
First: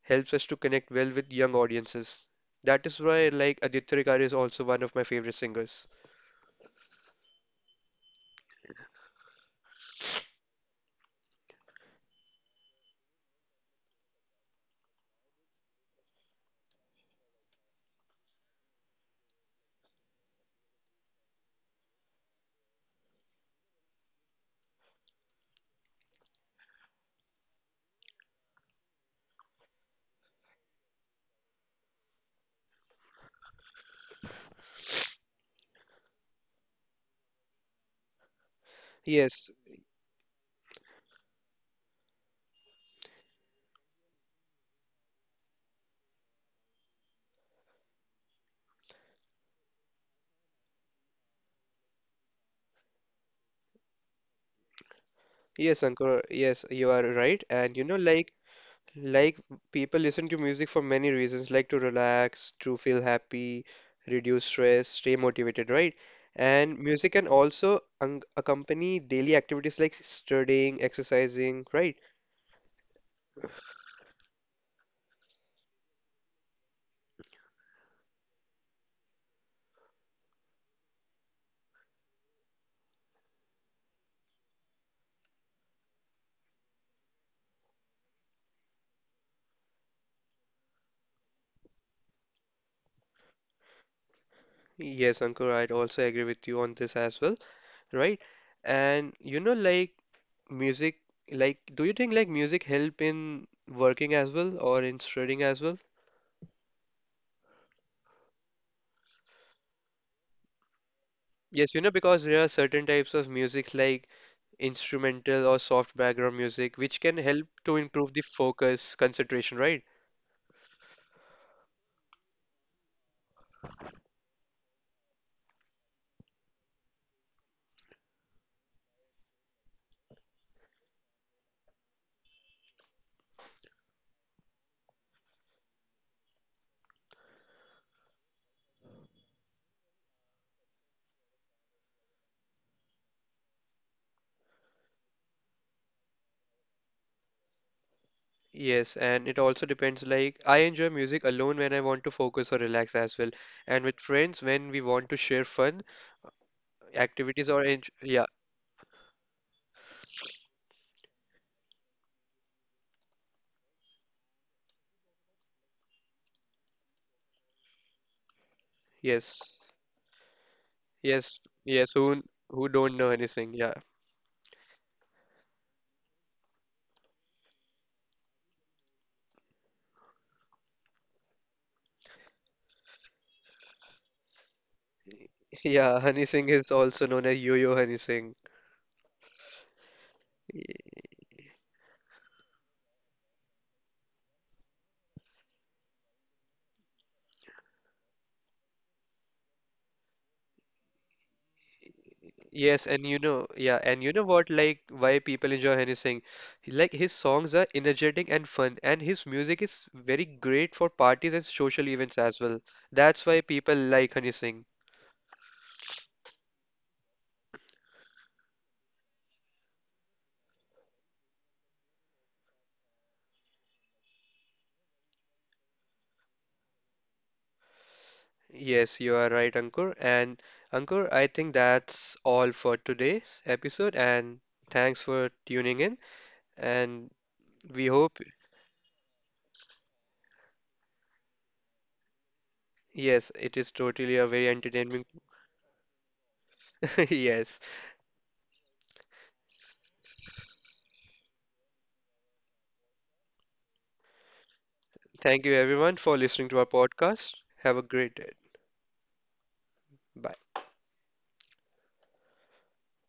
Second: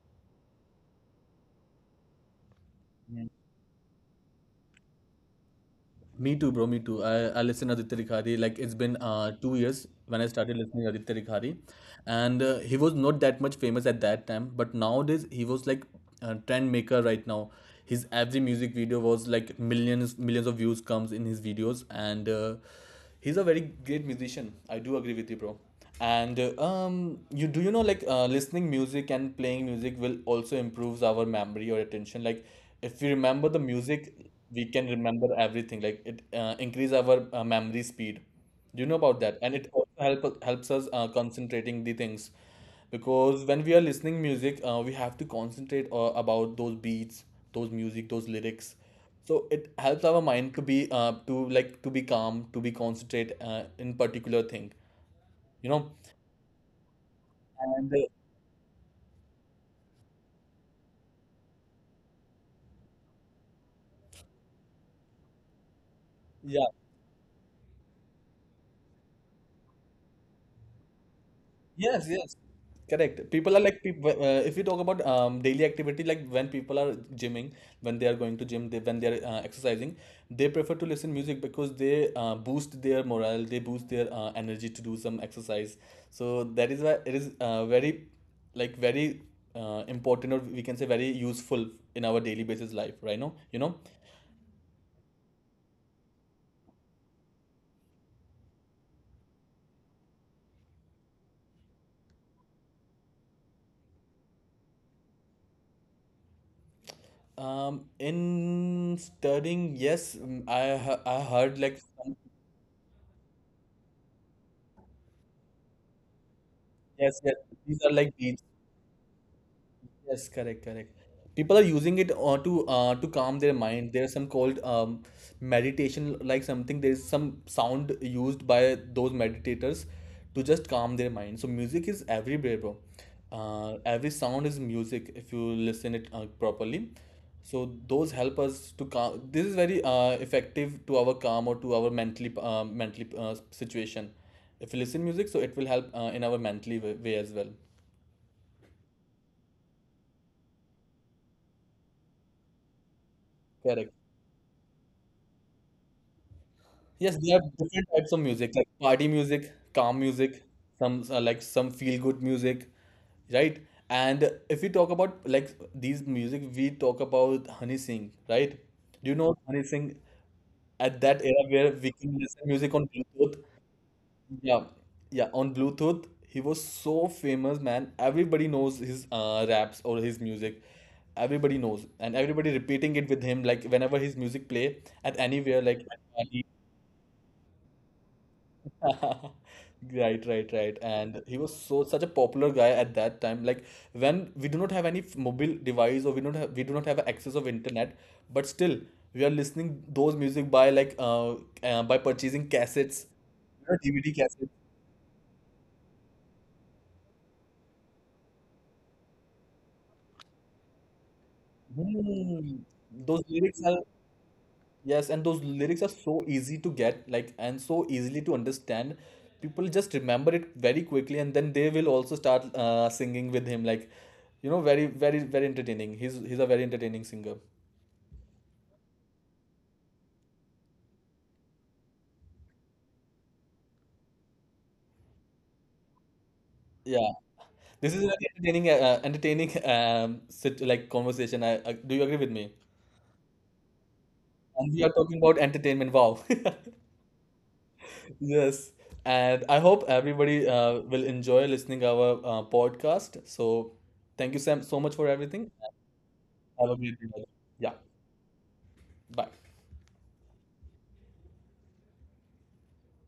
[SPEAKER 2] helps us to connect well with young audiences. That is why like Aditya Rikkar is also one of my favorite singers.
[SPEAKER 1] Me too, bro. Me too. I listen Aditya Rikhari. Like it's been 2 years when I started listening Aditya Rikhari, and he was not that much famous at that time, but nowadays he was like a trend maker right now. His every music video was like millions of views comes in his videos, and he's a very great musician. I do agree with you, bro, and you do you know like listening music and playing music will also improves our memory or attention. Like if we remember the music we can remember everything, like it increase our memory speed. Do you know about that?
[SPEAKER 2] Yes,
[SPEAKER 1] And it also helps us concentrating the things, because when we are listening music we have to concentrate about those beats, those music, those lyrics. So it helps our mind to be to be calm, to be concentrate in particular thing, you
[SPEAKER 2] yes,
[SPEAKER 1] know.
[SPEAKER 2] Ankur, yes, you are right. And you
[SPEAKER 1] And
[SPEAKER 2] know, like people listen to music for many reasons, like to relax, to feel happy, reduce stress, stay motivated, right?
[SPEAKER 1] yeah,
[SPEAKER 2] And music can also accompany daily activities like studying, exercising, right?
[SPEAKER 1] yes, yes, correct. People are like people. If we talk about daily activity, like when people are gymming, when they are going to gym, they when they are exercising, they prefer to listen music because they boost their morale, they boost their energy to do some exercise. So that is why it is very important, or we can say very useful in our daily basis life right now, you know.
[SPEAKER 2] Yes, Ankur, I'd also agree with you on this as well, right? And you know, like music, like do you think like music help in working as well or in studying as well?
[SPEAKER 1] In studying, yes, mm, I heard
[SPEAKER 2] Yes,
[SPEAKER 1] like
[SPEAKER 2] you know, because there are certain types of music like instrumental or soft background music which
[SPEAKER 1] yes,
[SPEAKER 2] can
[SPEAKER 1] yes.
[SPEAKER 2] help to
[SPEAKER 1] These are like
[SPEAKER 2] improve the
[SPEAKER 1] beads.
[SPEAKER 2] focus, concentration, right?
[SPEAKER 1] Yes, correct, correct. People are using it to calm their mind. There's some called meditation, like something. There is some sound used by those meditators to just calm their mind. So music is everywhere, bro. Every sound is music if you listen it properly. So those help us to calm. This is very effective to our calm or to our mentally situation. If you listen music, so it will help in our way as well.
[SPEAKER 2] Yes, and it also depends like I enjoy music alone when I want to focus or relax as well, and
[SPEAKER 1] Correct.
[SPEAKER 2] with friends when we want to share fun
[SPEAKER 1] Yes, there are
[SPEAKER 2] activities or
[SPEAKER 1] different
[SPEAKER 2] enj
[SPEAKER 1] types of
[SPEAKER 2] yeah,
[SPEAKER 1] music, like party music, calm music, some some feel good music, right? And if we talk about like these music, we talk about Honey Singh, right? Do you know
[SPEAKER 2] yes.
[SPEAKER 1] Honey Singh at that
[SPEAKER 2] Yes,
[SPEAKER 1] era where
[SPEAKER 2] yes,
[SPEAKER 1] we can
[SPEAKER 2] who
[SPEAKER 1] listen
[SPEAKER 2] who
[SPEAKER 1] music on
[SPEAKER 2] don't know Honey
[SPEAKER 1] Bluetooth?
[SPEAKER 2] Singh? Yeah.
[SPEAKER 1] Yeah, yeah, on Bluetooth, he was so famous, man. Everybody knows his raps or his music. Everybody knows, and everybody repeating it with him. Like whenever his music play at
[SPEAKER 2] [LAUGHS]
[SPEAKER 1] anywhere, like
[SPEAKER 2] Yeah, Honey
[SPEAKER 1] at
[SPEAKER 2] Singh is also known as Yo-Yo Honey Singh.
[SPEAKER 1] [LAUGHS] right, right, right. And he was so such a popular guy at that time. Like when we do not have any mobile device, or we do not have access of internet, but still we are listening those music by by purchasing
[SPEAKER 2] Yes, and
[SPEAKER 1] cassettes,
[SPEAKER 2] you know,
[SPEAKER 1] you know,
[SPEAKER 2] yeah, and you
[SPEAKER 1] DVD
[SPEAKER 2] know what,
[SPEAKER 1] cassettes.
[SPEAKER 2] like, why people enjoy Hany Singh? Like, his songs are energetic and fun, and his music is very great for parties and social events as
[SPEAKER 1] Hmm.
[SPEAKER 2] well.
[SPEAKER 1] Those
[SPEAKER 2] That's why
[SPEAKER 1] lyrics
[SPEAKER 2] people
[SPEAKER 1] are
[SPEAKER 2] like Hany Singh.
[SPEAKER 1] yes, and those lyrics are so easy to get, like, and so easily to understand. People just remember it very quickly, and then they will also start singing with him. Like, you know, very, very, very entertaining. He's a very entertaining singer.
[SPEAKER 2] Yes, you are right, Ankur. And Ankur, I think that's all for today's episode, and thanks for tuning in. And
[SPEAKER 1] Yeah,
[SPEAKER 2] we
[SPEAKER 1] this is an
[SPEAKER 2] hope,
[SPEAKER 1] entertaining, entertaining sit, like conversation. I do you agree with me?
[SPEAKER 2] yes, it is totally a very
[SPEAKER 1] And we are
[SPEAKER 2] entertaining.
[SPEAKER 1] talking
[SPEAKER 2] [LAUGHS]
[SPEAKER 1] about entertainment. Wow. [LAUGHS]
[SPEAKER 2] Yes.
[SPEAKER 1] Yes, and I hope everybody will enjoy listening our podcast. So, thank you, Sam, so much for
[SPEAKER 2] Thank
[SPEAKER 1] everything.
[SPEAKER 2] you, everyone, for listening to our
[SPEAKER 1] Have a great day.
[SPEAKER 2] podcast.
[SPEAKER 1] Yeah.
[SPEAKER 2] Have a great day.
[SPEAKER 1] Bye.
[SPEAKER 2] Bye.